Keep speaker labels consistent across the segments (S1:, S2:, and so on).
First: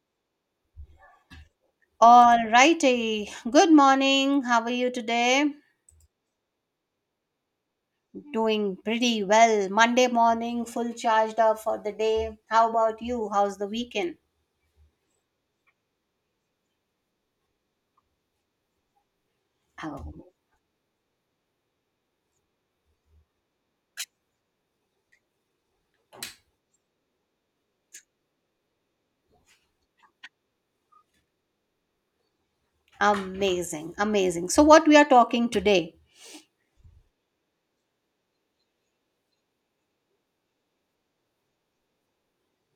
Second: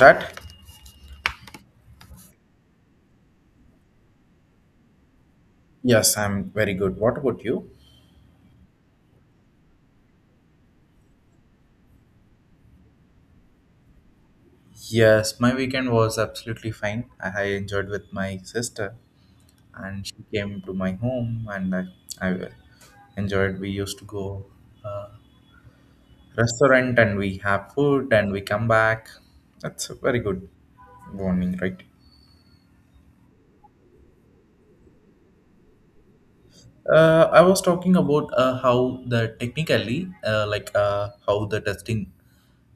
S1: Right?
S2: All righty. Good morning. How are you today?
S1: Yes, I'm very good. What about you?
S2: Doing pretty well. Monday morning, full charged up for the day. How about you? How's the weekend?
S1: Yes, my weekend was absolutely fine. I enjoyed with my sister, and she
S2: Oh,
S1: came to my home, and I enjoyed. We used to go uh, restaurant, and we have food, and we come back. That's a very good morning, right?
S2: amazing. Amazing. So, what we are talking today?
S1: I was talking about how the technically, like how the testing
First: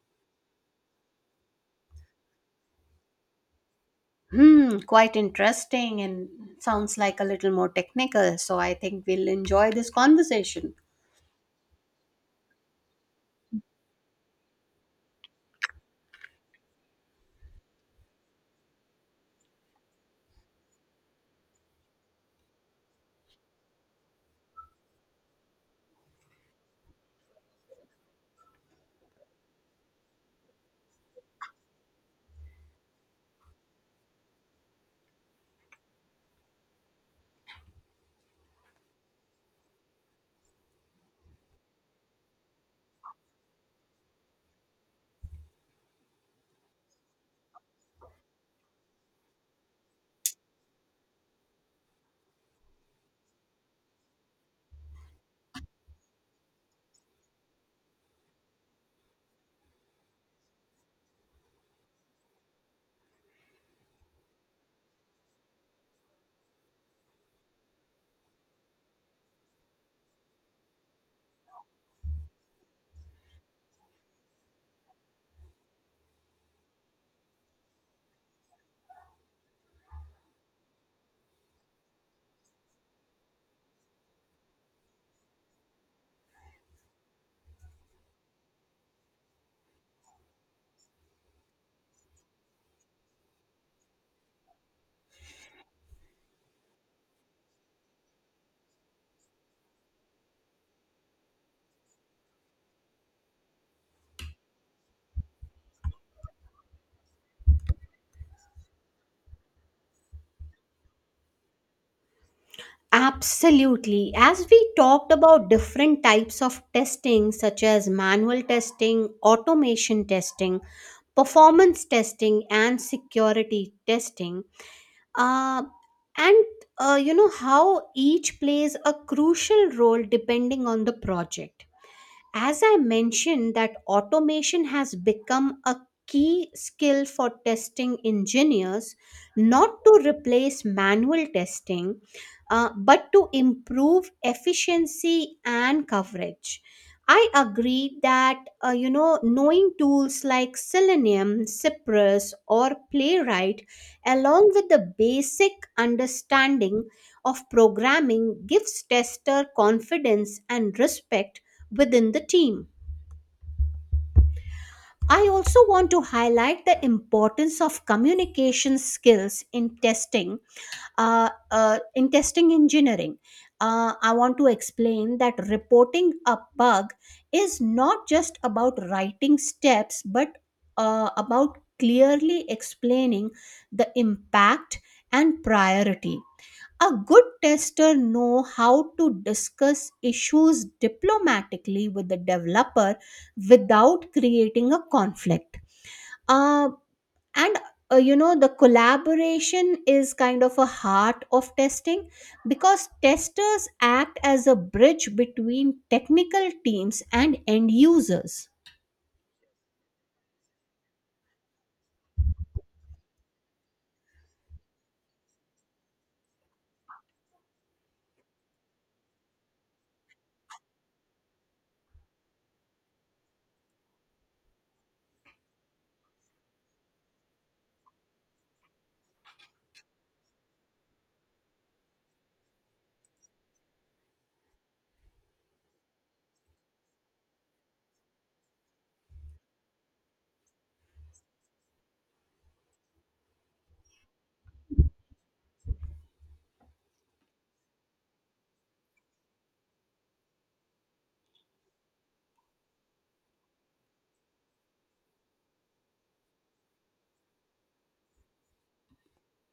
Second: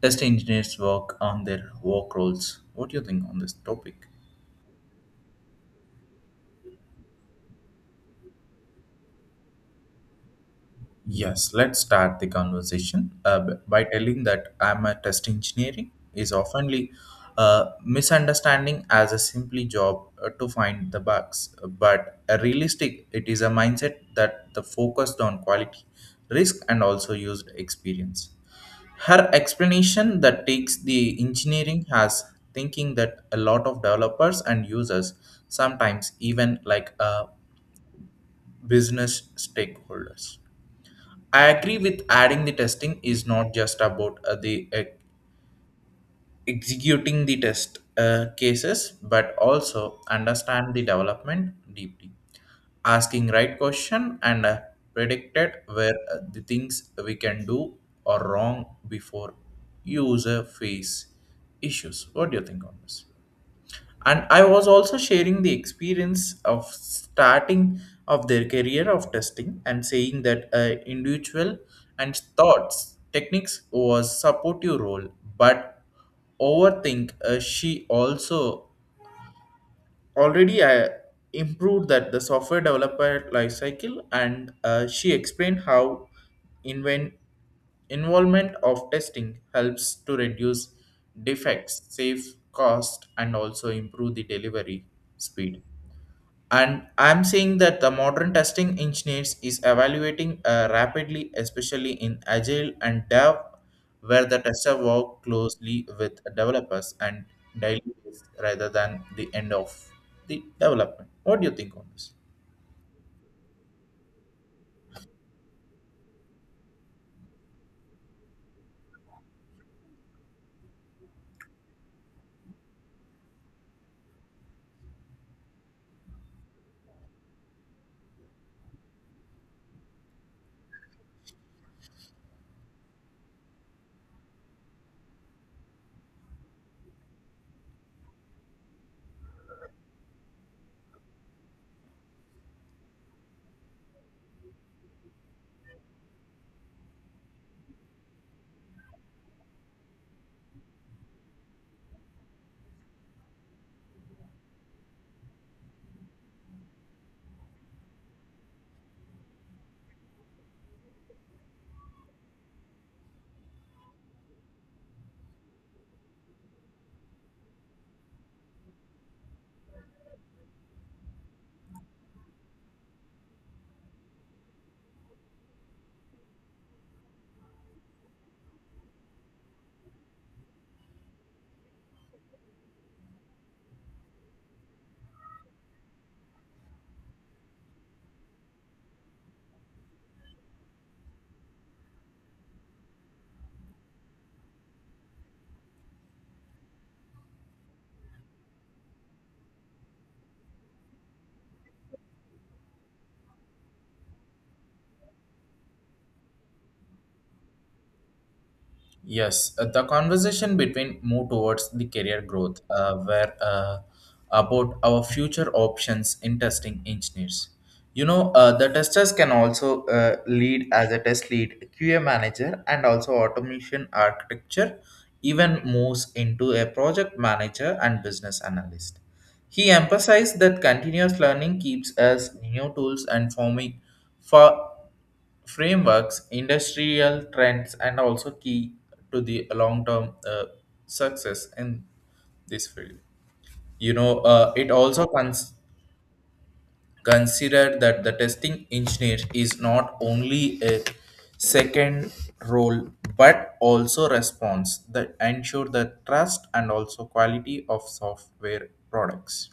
S1: test engineers work on their work roles. What do you think on this topic?
S2: Hmm, quite interesting and sounds like a little more technical. So, I think we'll enjoy this conversation.
S1: Yes, let's start the conversation by telling that I'm a test engineering is oftenly misunderstanding as a simply job to find the bugs, but a realistic it is a mindset that the focused on quality, risk, and also used experience. Her explanation that takes the engineering has thinking that a lot of developers and users sometimes even like business stakeholders. I agree with adding the testing is not just about the executing the test cases, but also understand the development deeply, asking right question and predicted where the things we can do or wrong before user face issues. What do you think on this? And I was also sharing the experience of starting of their career of testing and saying that individual and thoughts techniques was supportive role, but overthink she also already I improved that the software developer lifecycle, and she explained how invent involvement of testing helps to reduce defects, save cost, and also improve the delivery speed. And I'm saying that the modern testing engineers is evaluating rapidly, especially in agile and dev, where the tester work closely with developers and daily basis rather than the end of the development. What do you think on this?
S2: Absolutely. As we talked about different types of testing, such as manual testing, automation testing, performance testing and security testing uh, and you know how each plays a crucial role depending on the project as I mentioned that automation has become a key skill for testing engineers, not to replace manual testing, but to improve efficiency and coverage. I agree that, you know, knowing tools like Selenium, Cypress or Playwright, along with the basic understanding of programming, gives tester confidence and respect within the team. I also want to highlight the importance of communication skills in testing engineering. I want to explain that reporting a bug is not just about writing steps, but about clearly explaining the impact and priority. A good tester know how to discuss issues diplomatically with the developer without creating a conflict. Uh, and you know the collaboration is kind of a heart of testing because testers act as a bridge between technical teams and end users.
S1: Yes, the conversation between move towards the career growth, where about our future options in testing engineers. You know, the testers can also lead as a test lead, QA manager, and also automation architecture. Even moves into a project manager and business analyst. He emphasized that continuous learning keeps us new tools and forming for frameworks, industrial trends, and also key to the long-term success in this field. You know, it also considered that the testing engineer is not only a second role but also response that ensure the trust and also quality of software products.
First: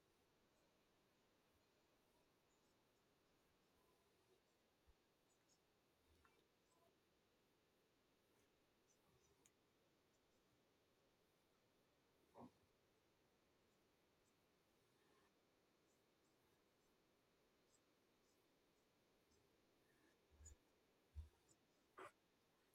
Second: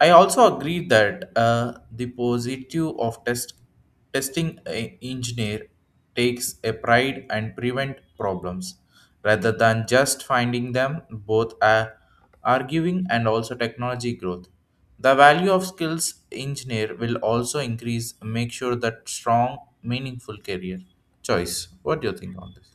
S1: I also agree that the positive of testing engineer takes a pride and prevent problems rather than just finding them, both are arguing and also technology growth. The value of skills engineer will also increase make sure that strong meaningful career choice. What do you think on this?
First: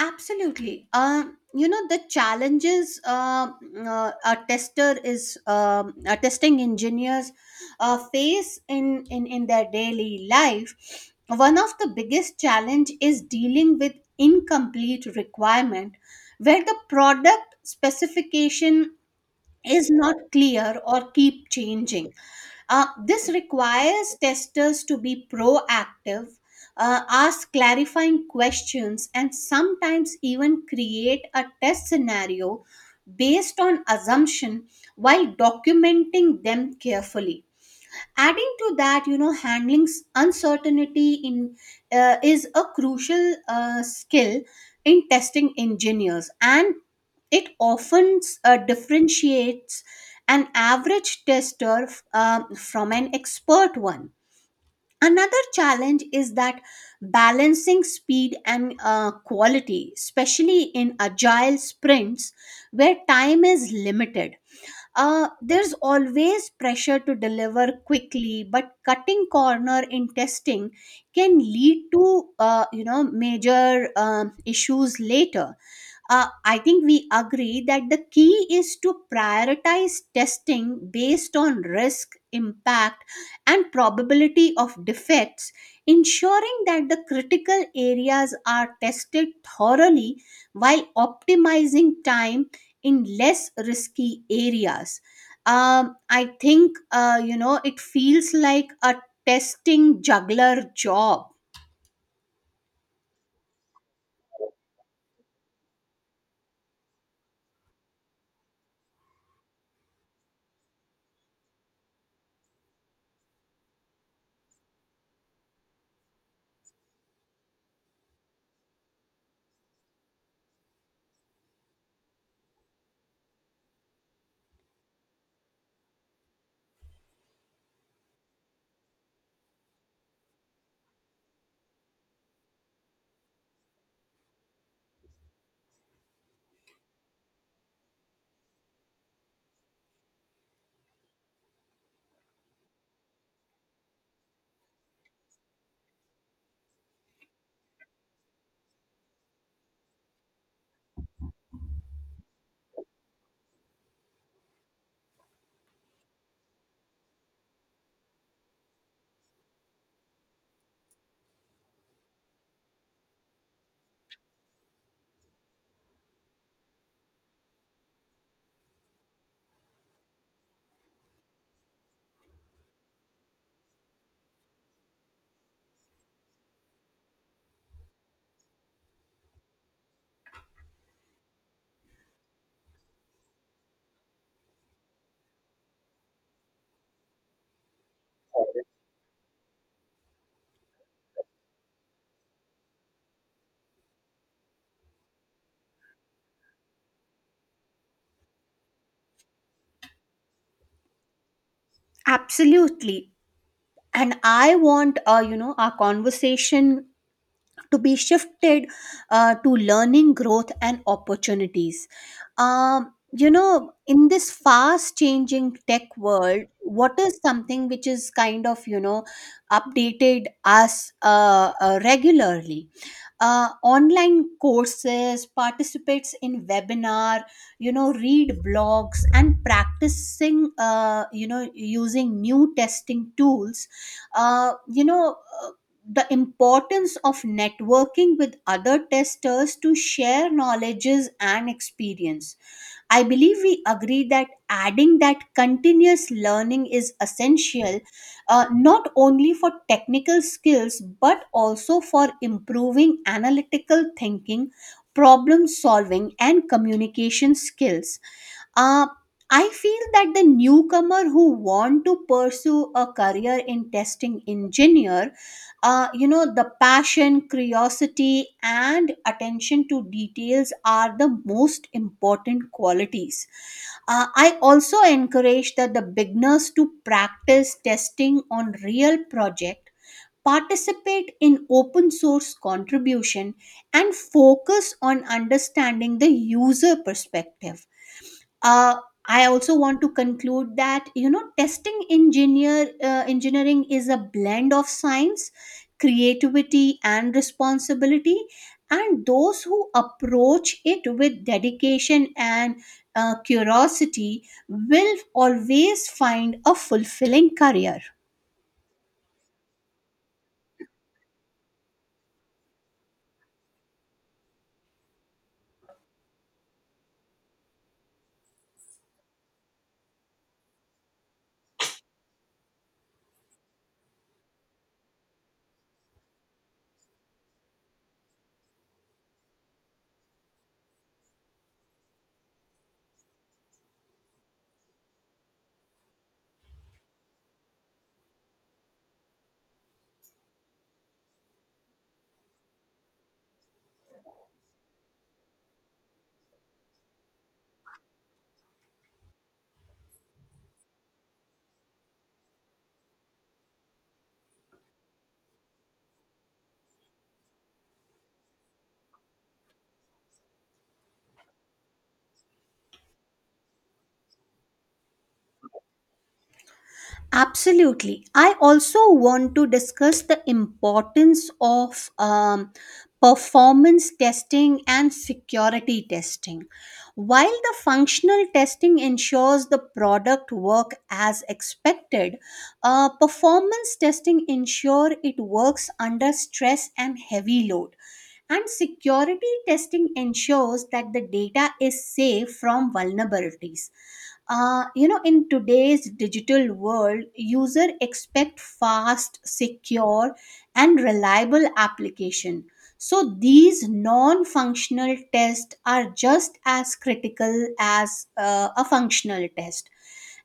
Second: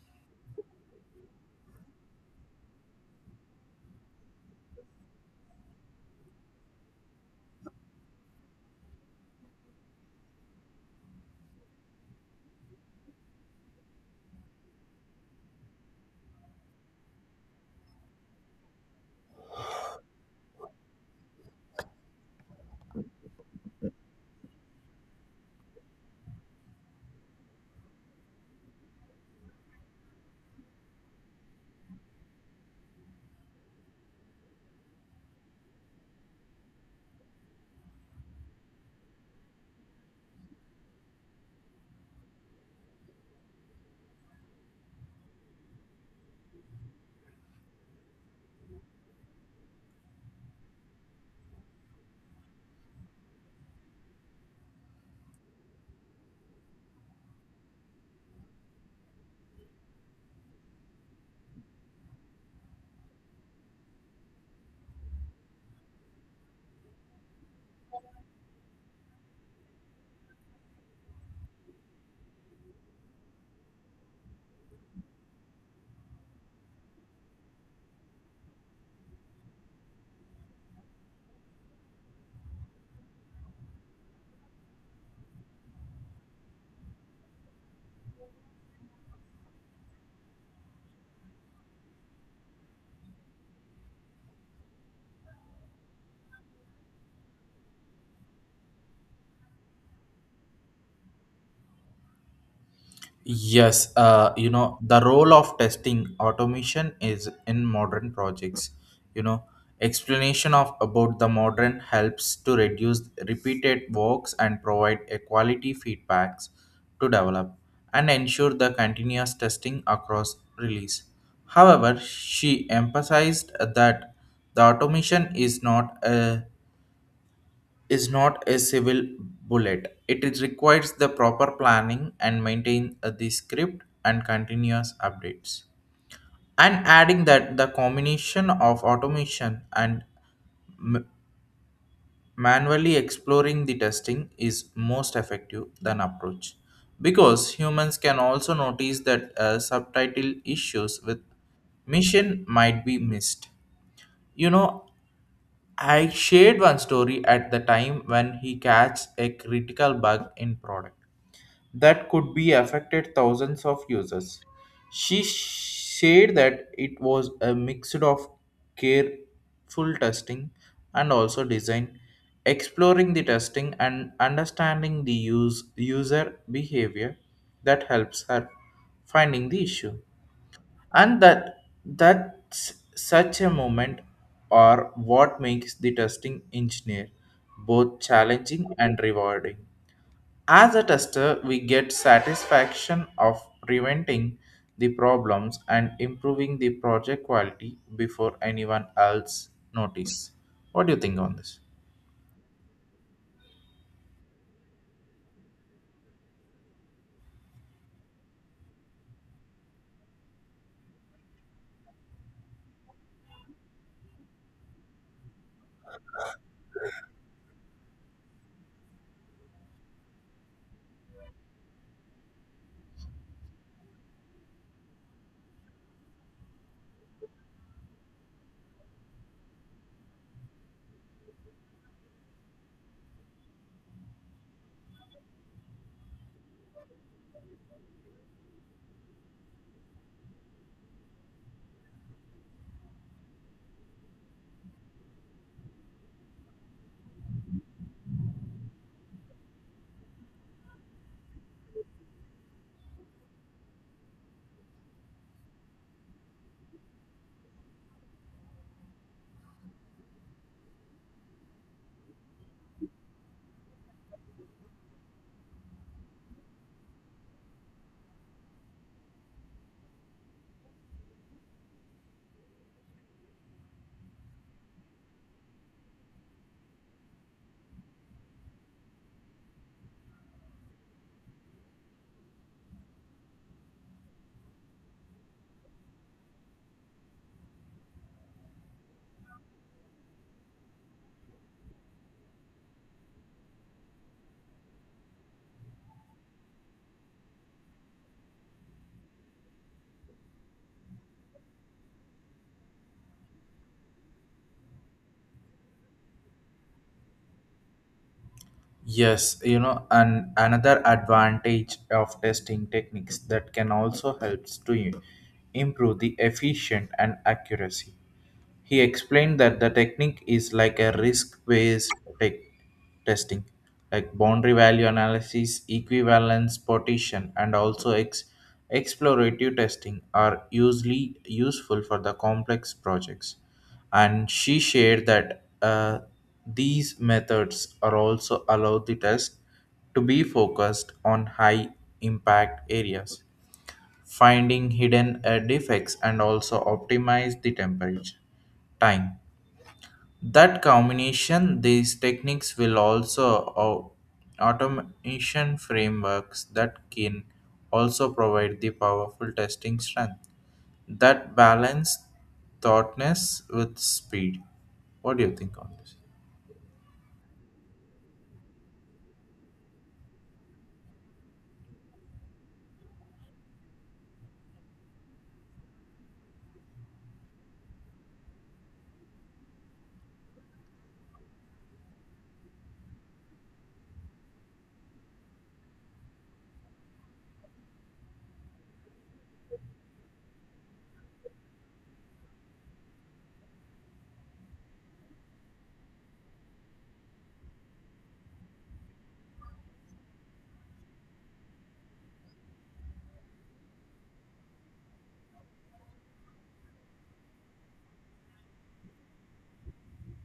S2: Absolutely. You know the challenges, a tester is, a testing engineers face in, in their daily life. One of the biggest challenge is dealing with incomplete requirement, where the product specification is not clear or keep changing. This requires testers to be proactive, ask clarifying questions, and sometimes even create a test scenario based on assumption while documenting them carefully. Adding to that, you know, handling uncertainty in is a crucial skill in testing engineers, and it often differentiates an average tester from an expert one. Another challenge is that balancing speed and quality, especially in agile sprints where time is limited. There's always pressure to deliver quickly, but cutting corner in testing can lead to, you know, major issues later. I think we agree that the key is to prioritize testing based on risk, impact, and probability of defects, ensuring that the critical areas are tested thoroughly while optimizing time in less risky areas. I think, you know, it feels like a testing juggler job.
S1: Yes, you know, the role of testing automation is in modern projects. You know, explanation of about the modern helps to reduce repeated works and provide a quality feedbacks to develop and ensure the continuous testing across release. However, she emphasized that the automation is not a civil bullet. It is requires the proper planning and maintain the script and continuous updates. And adding that the combination of automation and m- manually exploring the testing is most effective than approach, because humans can also notice that subtitle issues with mission might be missed. You know, I shared one story at the time when he catches a critical bug in product that could be affected thousands of users. She said that it was a mix of careful testing and also design, exploring the testing and understanding the use, user behavior that helps her finding the issue. And that's such a moment or what makes the testing engineer both challenging and rewarding. As a tester, we get satisfaction of preventing the problems and improving the project quality before anyone else notice. What do you think on this?
S2: Absolutely. And I want, you know, our conversation to be shifted to learning, growth, and opportunities. You know, in this fast changing tech world, what is something which is kind of, you know, updated us regularly? Online courses, participates in webinar, you know, read blogs and practicing, you know, using new testing tools, uh, you know uh, the importance of networking with other testers to share knowledges and experience. I believe we agree that adding that continuous learning is essential, not only for technical skills but also for improving analytical thinking, problem solving, and communication skills. Uh, I feel that the newcomer who want to pursue a career in testing engineer, you know the passion, curiosity and attention to details are the most important qualities. I also encourage that the beginners to practice testing on real project, participate in open source contribution, and focus on understanding the user perspective. uh, I also want to conclude that, you know, testing engineering is a blend of science, creativity, and responsibility. And those who approach it with dedication and curiosity will always find a fulfilling career.
S1: Yes, you know, and another advantage of testing techniques that can also helps to improve the efficient and accuracy. He explained that the technique is like a risk based tech testing, like boundary value analysis, equivalence partition, and also explorative testing are usually useful for the complex projects. And she shared that these methods are also allow the test to be focused on high impact areas, finding hidden defects and also optimize the temperature time that combination these techniques will also automation frameworks that can also provide the powerful testing strength that balance thoughtness with speed. What do you think on this?
S2: Absolutely. I also want to discuss the importance of, performance testing and security testing. While the functional testing ensures the product work as expected, performance testing ensure it works under stress and heavy load. And security testing ensures that the data is safe from vulnerabilities. You know, in today's digital world user expect fast, secure and reliable application, so these non-functional tests are just as critical as a functional test.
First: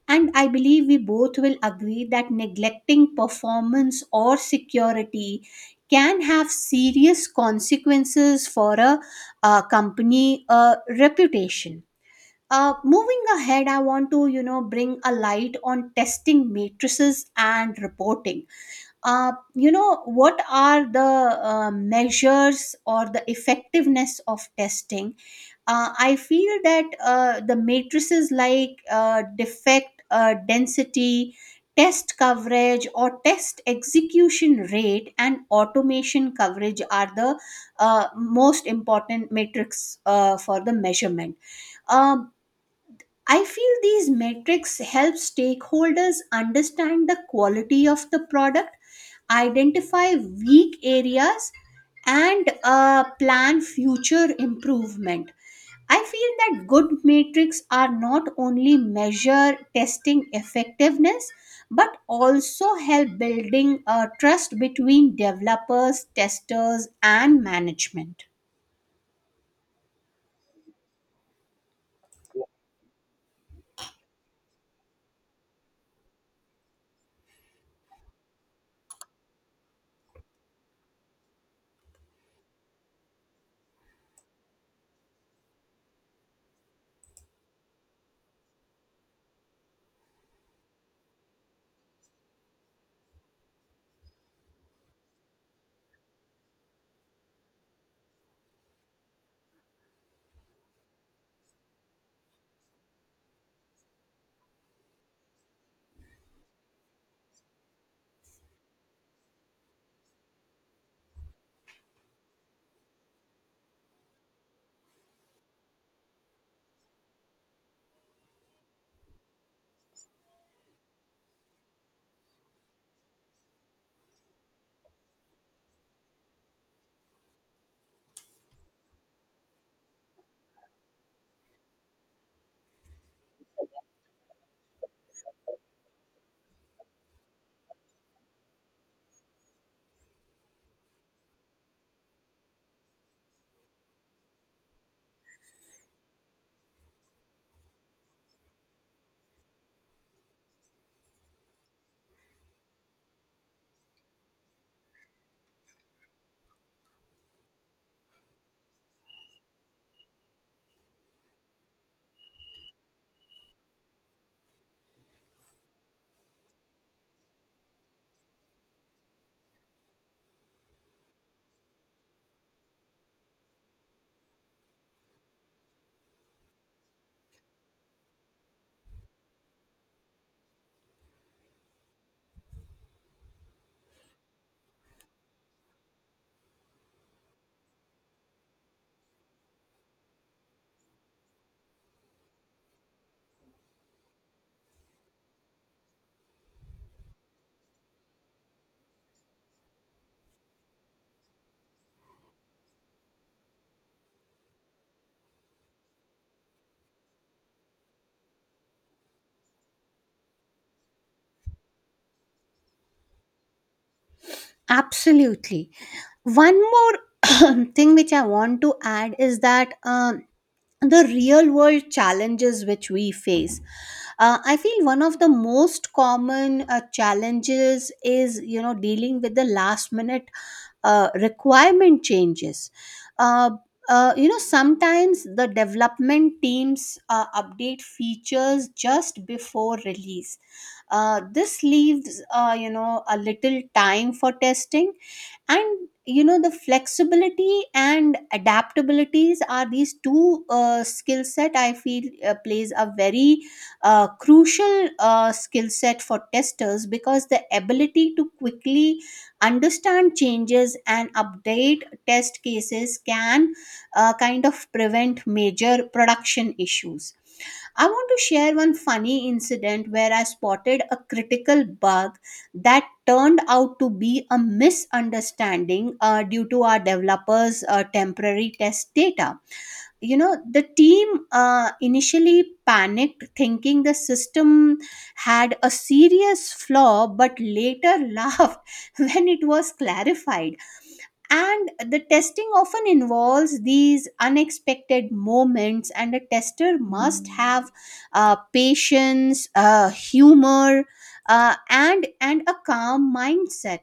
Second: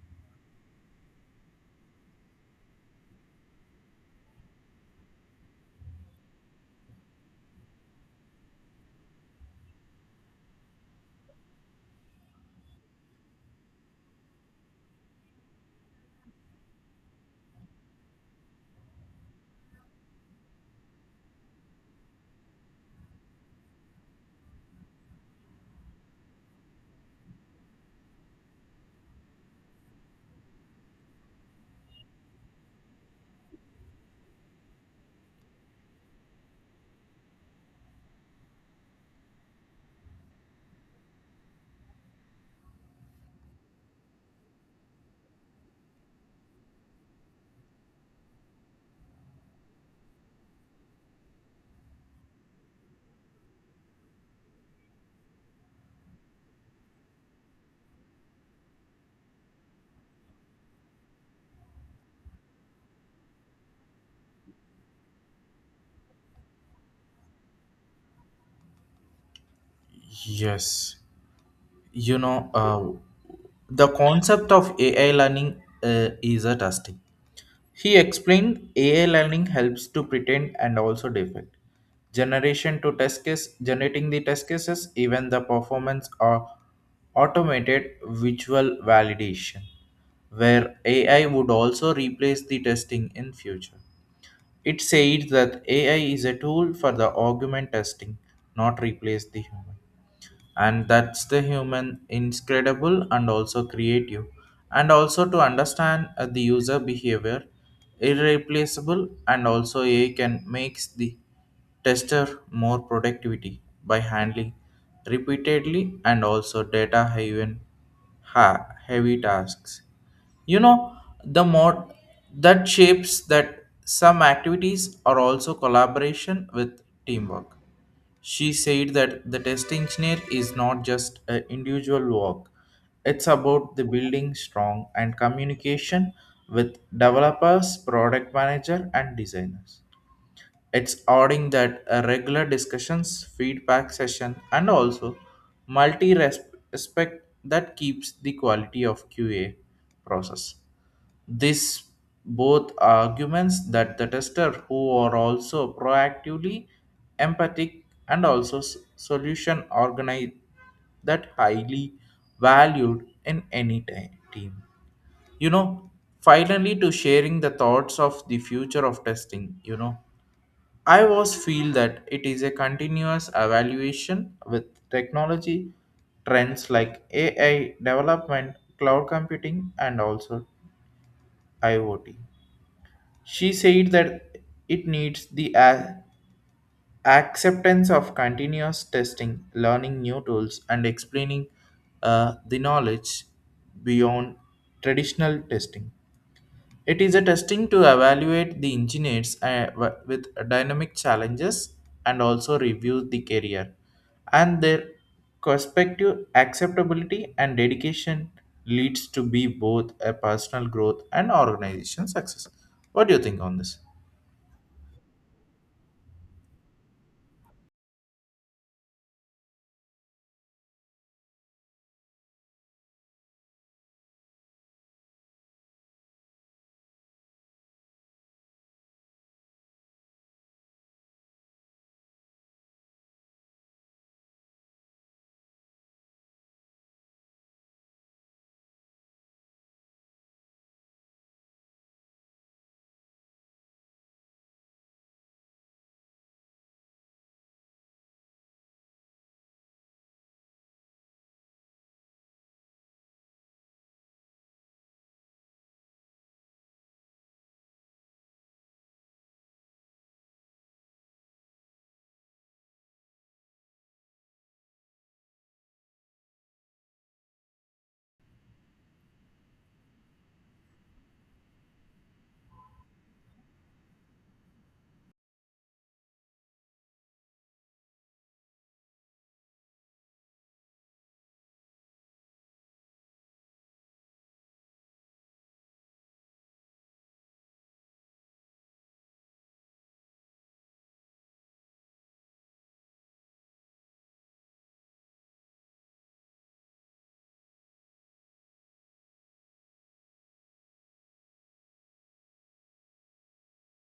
S2: And I believe we both will agree that neglecting performance or security can have serious consequences for a company reputation. Moving ahead, I want to, you know, bring a light on testing matrices and reporting. You know, what are the measures or the effectiveness of testing? I feel that the matrices like, defect density, test coverage, or test execution rate and automation coverage are the most important metrics for the measurement. Uh, I feel these metrics help stakeholders understand the quality of the product, identify weak areas, and plan future improvement. I feel that good metrics are not only measure testing effectiveness but also help building trust between developers, testers, and management.
S1: Yes, you know, the concept of AI learning is a testing. He explained AI learning helps to pretend and also defect. Generation to test case, generating the test cases, even the performance or automated visual validation, where AI would also replace the testing in future. It said that AI is a tool for the argument testing, not replace the human. And that's the human incredible and also creative. And also to understand the user behavior, irreplaceable, and also AI can makes the tester more productivity by handling repeatedly and also data heavy tasks. You know, the mod that shapes that some activities are also collaboration with teamwork. She said that the test engineer is not just an individual work. It's about the building strong and communication with developers, product manager, and designers. It's adding that a regular discussions, feedback session, and also multi respect that keeps the quality of QA process. This both arguments that the tester who are also proactively empathic and also solution organized that highly valued in any team. You know, finally to sharing the thoughts of the future of testing, you know. I was feel that it is a continuous evaluation with technology trends like AI development, cloud computing, and also IoT. She said that it needs the acceptance of continuous testing, learning new tools, and explaining the knowledge beyond traditional testing. It is a testing to evaluate the engineers with dynamic challenges and also review the career and their perspective acceptability and dedication leads to be both a personal growth and organization success. What do you think on this?
S2: Absolutely. One more thing which I want to add is that, the real world challenges which we face. I feel one of the most common challenges is, you know, dealing with the last minute requirement changes. Uh, you know, sometimes the development teams update features just before release. This leaves, you know, a little time for testing, and you know the flexibility and adaptabilities are these two skill set, I feel, plays a very crucial skill set for testers, because the ability to quickly understand changes and update test cases can kind of prevent major production issues. I want to share one funny incident where I spotted a critical bug that turned out to be a misunderstanding due to our developers' temporary test data. You know, the team initially panicked thinking the system had a serious flaw, but later laughed when it was clarified. And the testing often involves these unexpected moments, and a tester must have patience, humor, and a calm mindset.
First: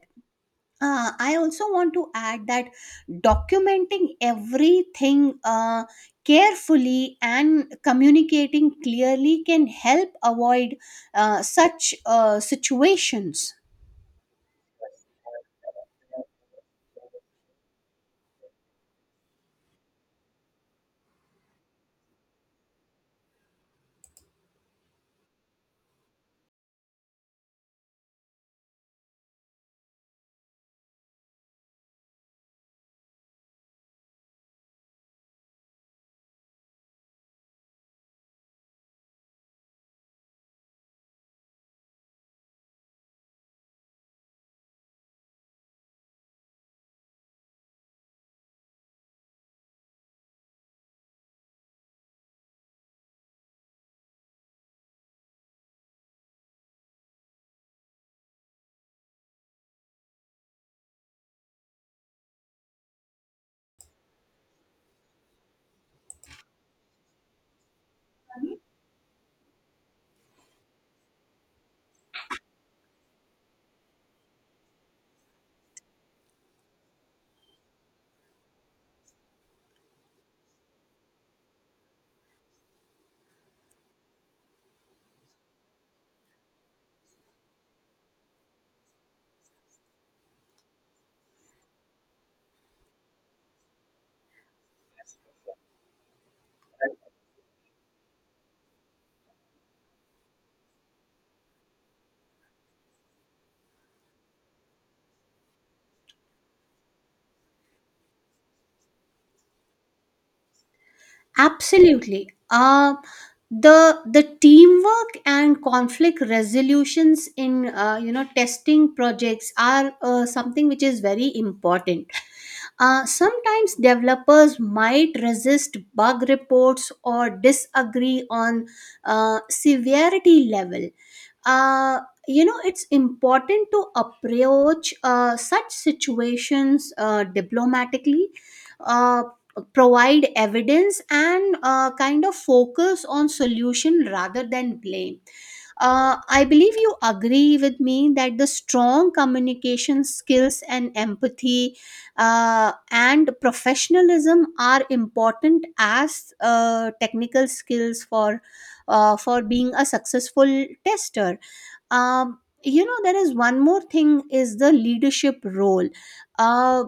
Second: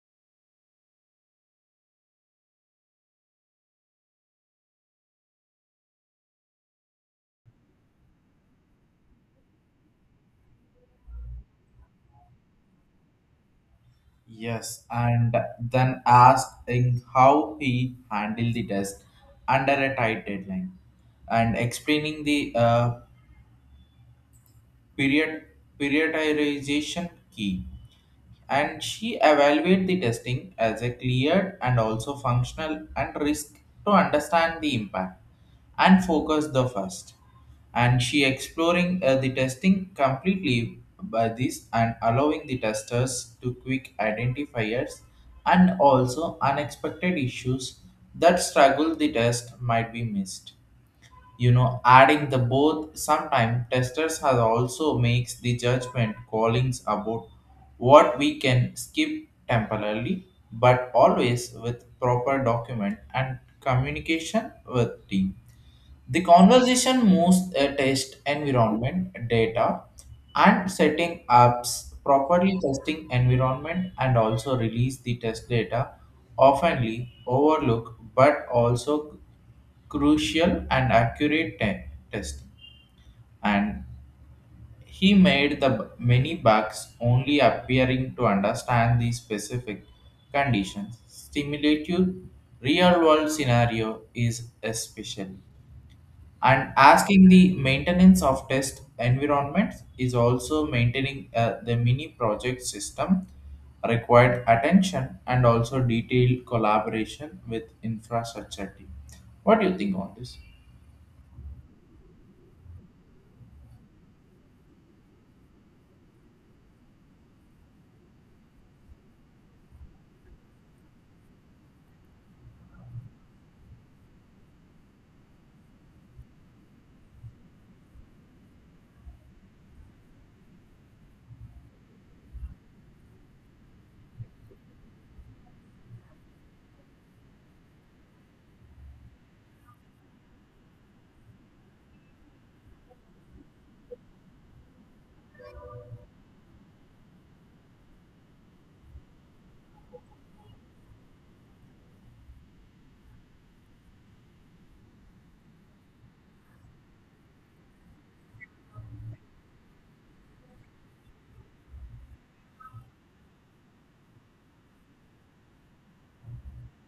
S2: I also want to add that documenting everything carefully and communicating clearly can help avoid such situations.
S1: Yes, and then asking how he handled the test under a tight deadline and explaining the period, periodization key, and she evaluate the testing as a cleared and also functional and risk to understand the impact and focus the first. And she exploring the testing completely by this and allowing the testers to quick identifiers and also unexpected issues that struggle the test might be missed. You know, adding the both sometime testers has also makes the judgment callings about what we can skip temporarily, but always with proper document and communication with team. The conversation moves a test environment data and setting ups properly testing environment and also release the test data oftenly overlook, but also crucial and accurate test, and he made the many bugs only appearing to understand the specific conditions. Stimulative real-world scenario is especially, and asking the maintenance of test environments is also maintaining the mini project system required attention and also detailed collaboration with infrastructure team. What do you think on this?
S2: Absolutely. The teamwork and conflict resolutions in, you know, testing projects are something which is very important. Sometimes developers might resist bug reports or disagree on severity level. Uh, you know, it's important to approach such situations diplomatically. Uh, Provide evidence and kind of focus on solution rather than blame. I believe you agree with me that the strong communication skills and empathy and professionalism are important as technical skills for being a successful tester. You know there is one more thing is the leadership role. Uh,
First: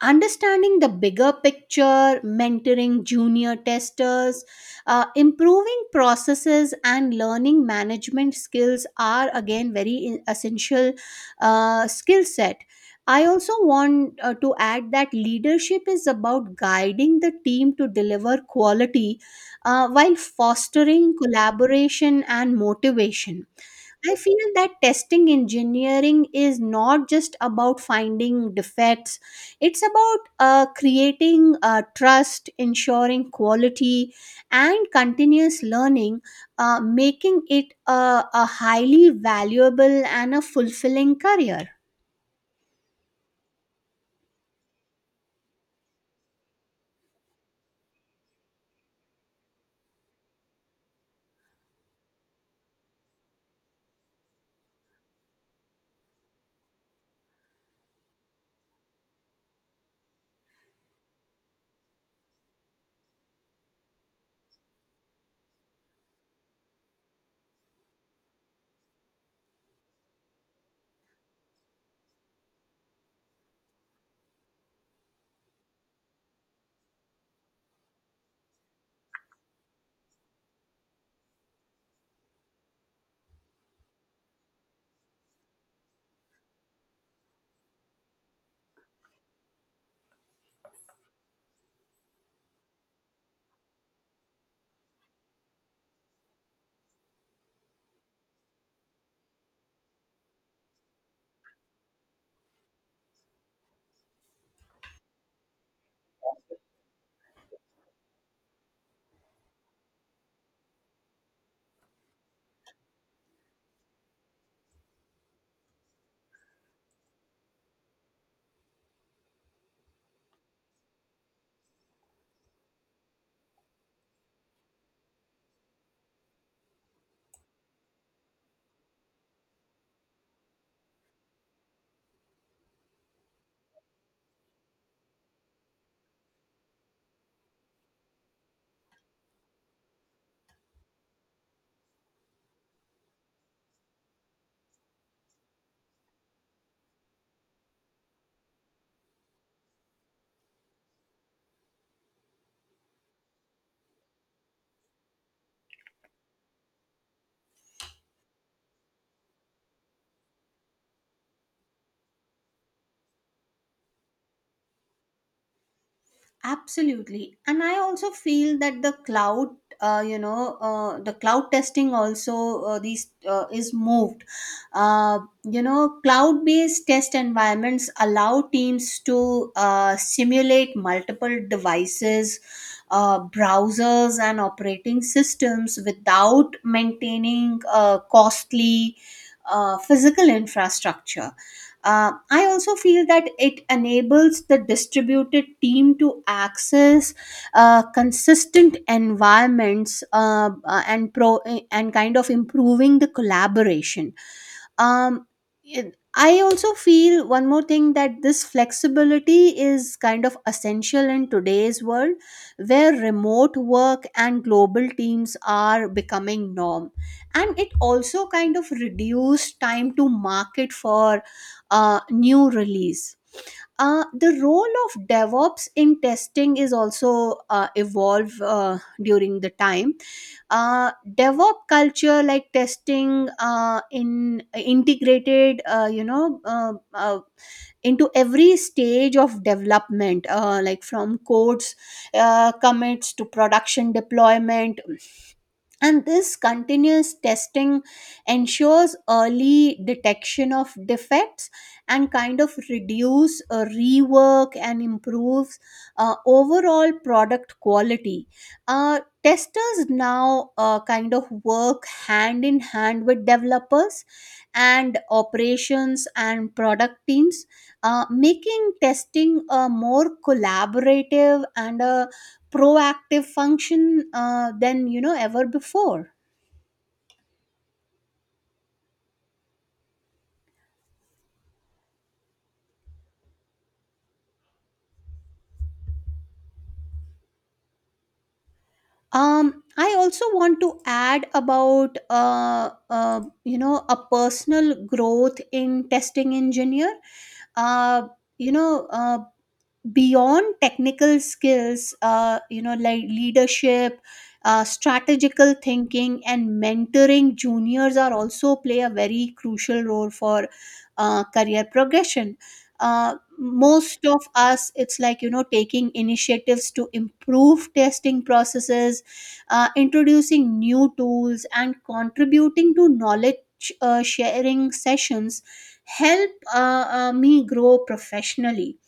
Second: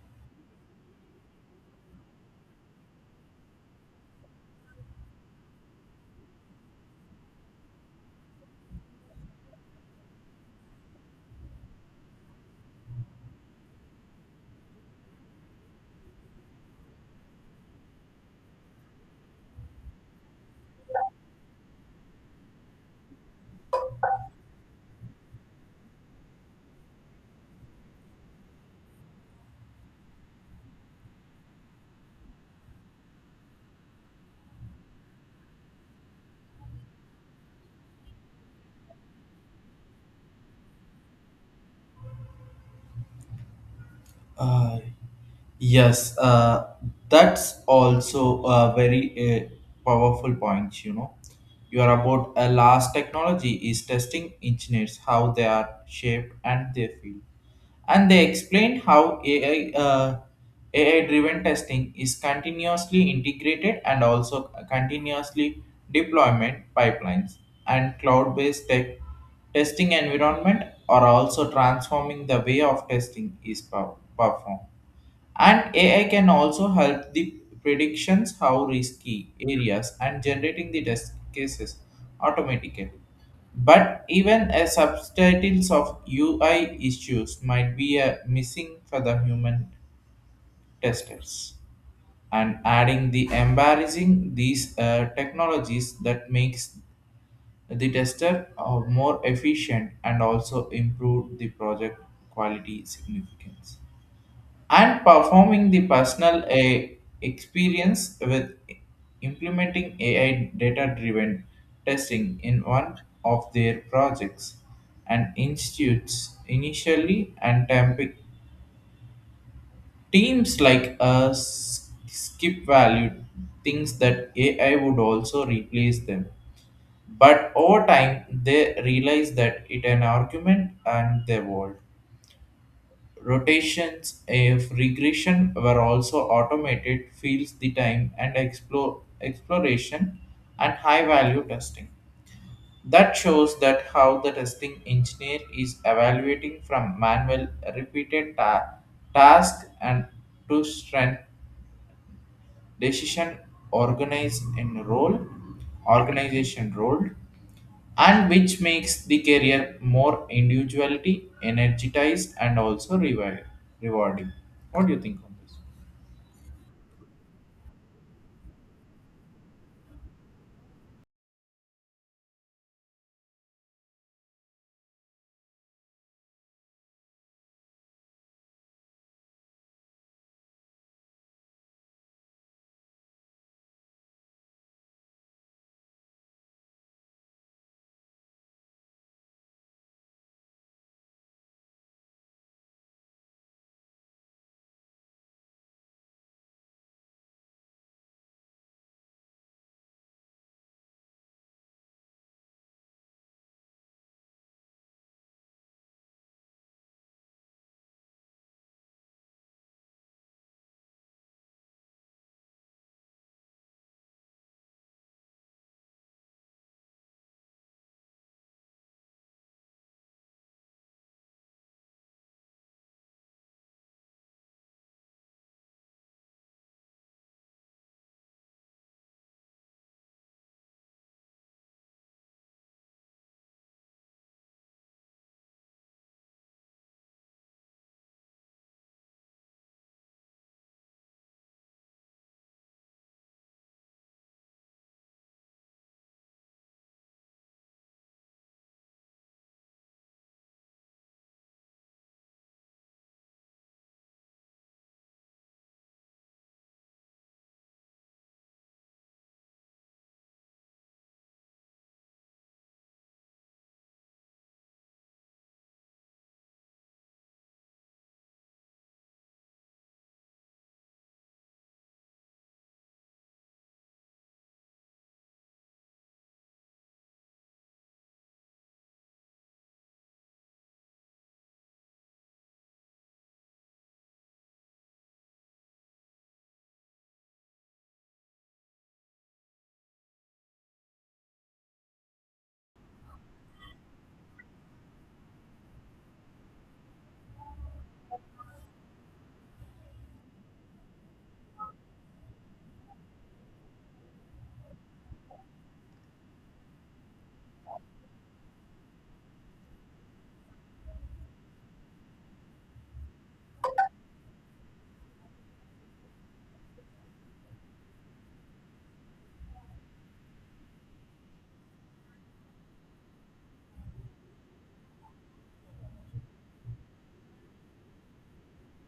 S2: Understanding the bigger picture, mentoring junior testers, improving processes, and learning management skills are again very essential skill set. I also want to add that leadership is about guiding the team to deliver quality while fostering collaboration and motivation. I feel that testing engineering is not just about finding defects, it's about creating trust, ensuring quality, and continuous learning, making it a highly valuable and a fulfilling career.
S1: Uh, Yes, that's also a very powerful point. You know, you are about a last technology is testing engineers how they are shaped and they feel, and they explain how AI driven testing is continuously integrated and also continuously deployment pipelines, and cloud based tech testing environment are also transforming the way of testing is performed. And AI can also help the predictions how risky areas and generating the test cases automatically. But even a subtitles of UI issues might be a missing for the human testers. And adding the embarrassing these technologies that makes the tester more efficient and also improve the project quality significance and performing the personal a experience with implementing AI data driven testing in one of their projects and institutes initially and teams like us skip value thinks that AI would also replace them. But over time, they realize that it an argument and their world. Rotations if regression were also automated fields the time and explore exploration and high value testing. That shows that how the testing engineer is evaluating from manual repeated task and to strength decision organized in role organization role, and which makes the career more individuality energized and also rewarding. What do you think on this?
S2: Absolutely. And I also feel that the cloud, you know, the cloud testing also these is moved. You know, cloud-based test environments allow teams to simulate multiple devices, browsers, and operating systems without maintaining costly physical infrastructure. I also feel that it enables the distributed team to access consistent environments, and kind of improving the collaboration. Um, I also feel one more thing, that this flexibility is kind of essential in today's world where remote work and global teams are becoming norm, and it also kind of reduced time to market for new release. The role of DevOps in testing is also evolved during the time. DevOps culture, like testing in integrated, into every stage of development, like from codes, commits to production deployment, and this continuous testing ensures early detection of defects and kind of reduce rework and improves overall product quality. Testers now kind of work hand in hand with developers and operations and product teams, making testing a more collaborative and a proactive function than, you know, ever before. I also want to add about, you know, a personal growth in testing engineer. uh, you know uh, Beyond technical skills, you know, like leadership, strategical thinking and mentoring juniors are also play a very crucial role for career progression. Most of us it's like, you know, taking initiatives to improve testing processes, introducing new tools and contributing to knowledge sharing sessions, help me grow professionally.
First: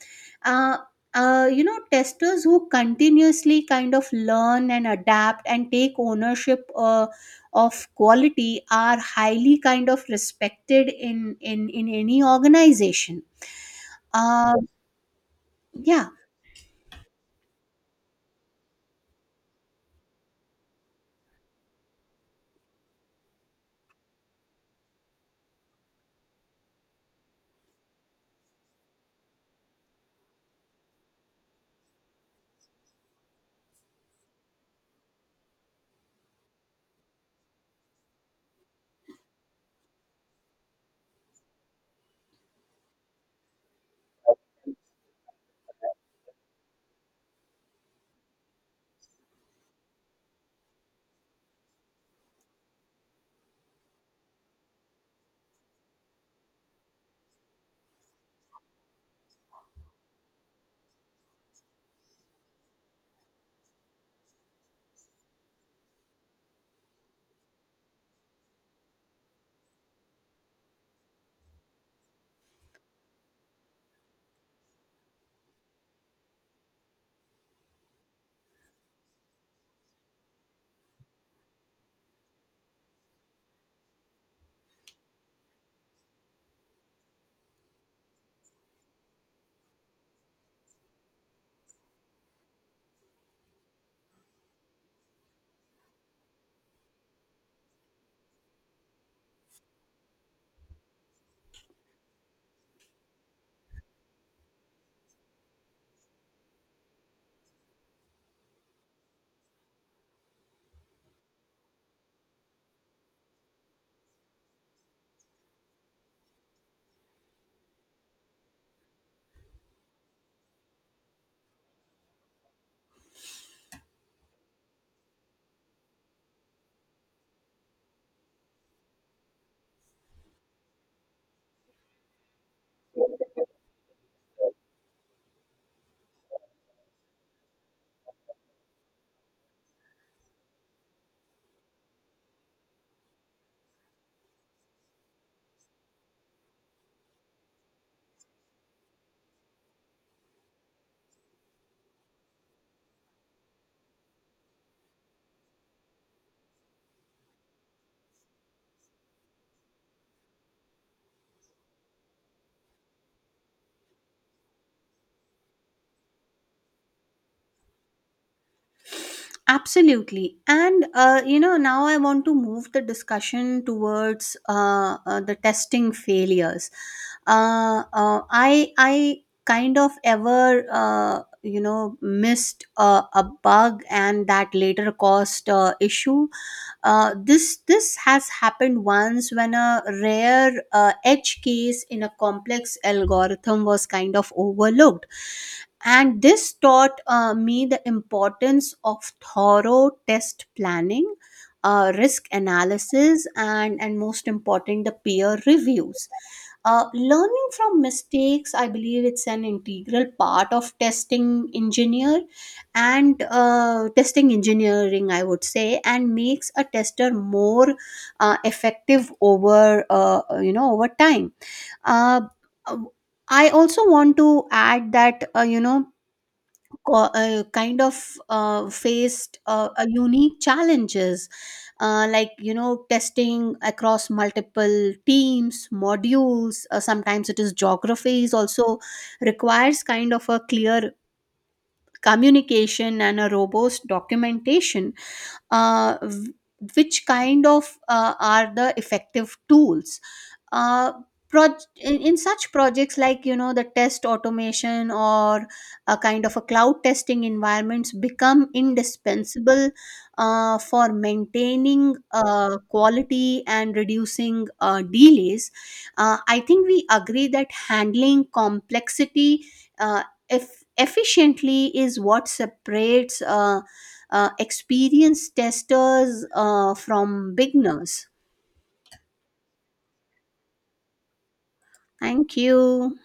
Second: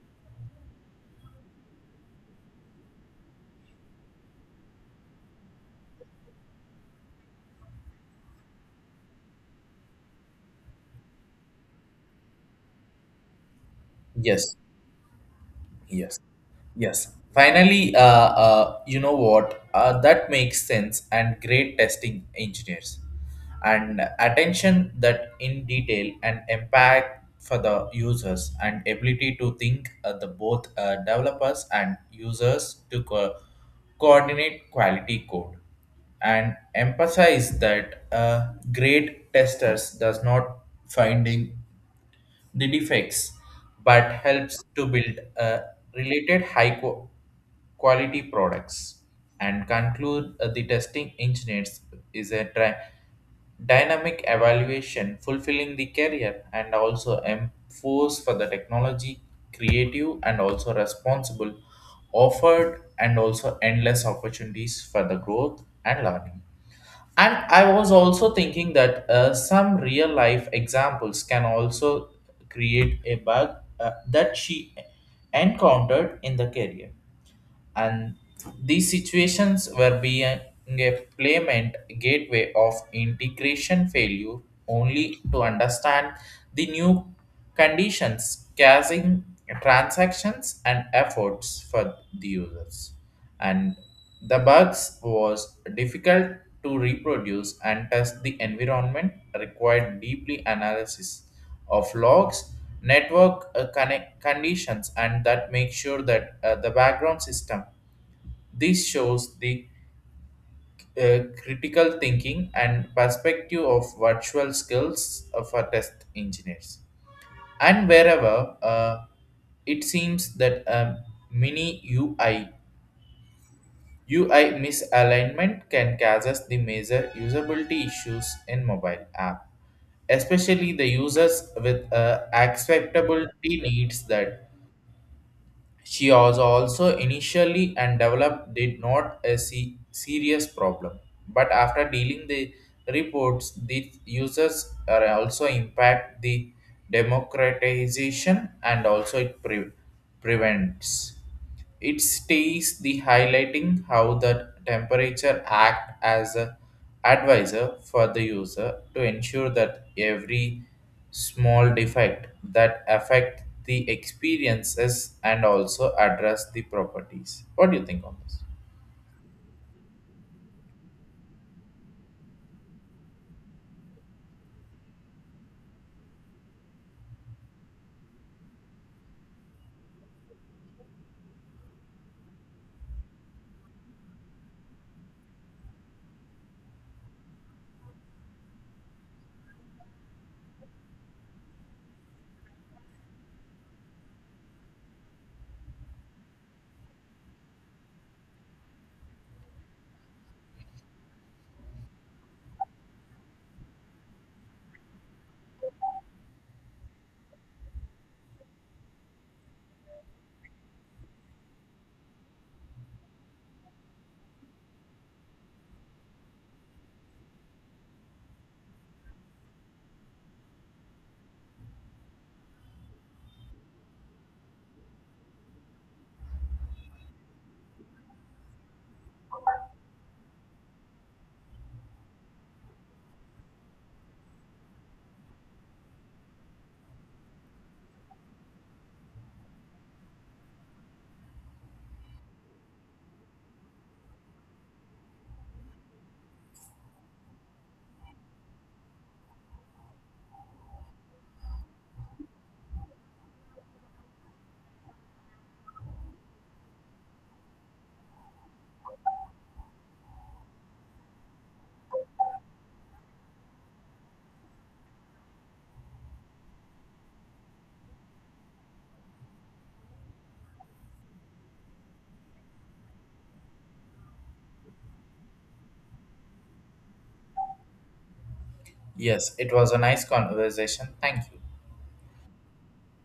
S2: Uh, you know, testers who continuously kind of learn and adapt and take ownership of quality are highly kind of respected in in any organization. Uh,
S1: Yes,
S2: yeah.
S1: Yes. Yes. Finally, you know what? That makes sense. And great testing engineers and attention that in detail and impact for the users and ability to think the both developers and users to coordinate quality code and emphasize that great testers does not finding the defects, but helps to build related quality products. And conclude the testing engineers is a dynamic evaluation fulfilling the career and also enforce for the technology creative and also responsible offered and also endless opportunities for the growth and learning. And I was also thinking that some real life examples can also create a bug that she encountered in the career, and these situations were being a payment gateway of integration failure only to understand the new conditions causing transactions and efforts for the users. And the bugs was difficult to reproduce and test the environment required deeply analysis of logs, network connect conditions, and that make sure that the background system. This shows the critical thinking and perspective of virtual skills of our test engineers. And wherever it seems that mini UI misalignment can cause us the major usability issues in mobile app, especially the users with acceptability needs that. She was also initially and developed did not a serious problem, but after dealing the reports, the users are also impact the democratization and also it prevents. It stays the highlighting how the temperature act as a advisor for the user to ensure that every small defect that affect the experiences and also address the properties. What do you think on this?
S2: Absolutely. And, you know, now I want to move the discussion towards the testing failures. I kind of ever, you know, missed a bug and that later caused issue. This has happened once when a rare edge case in a complex algorithm was kind of overlooked, and this taught me the importance of thorough test planning, risk analysis, and most important the peer reviews. Learning from mistakes, I believe it's an integral part of testing engineer and testing engineering, I would say, and makes a tester more effective over, you know, over time. uh, I also want to add that, you know, kind of faced a unique challenges like, you know, testing across multiple teams modules, sometimes it is geographies also requires kind of a clear communication and a robust documentation. uh, w- which kind of are the effective tools, uh, in such projects like, you know, the test automation or a kind of a cloud testing environments become indispensable for maintaining quality and reducing delays. I think we agree that handling complexity uh, efficiently is what separates experienced testers from beginners.
S1: Yes, it was a nice conversation. Thank you.
S2: Thank you.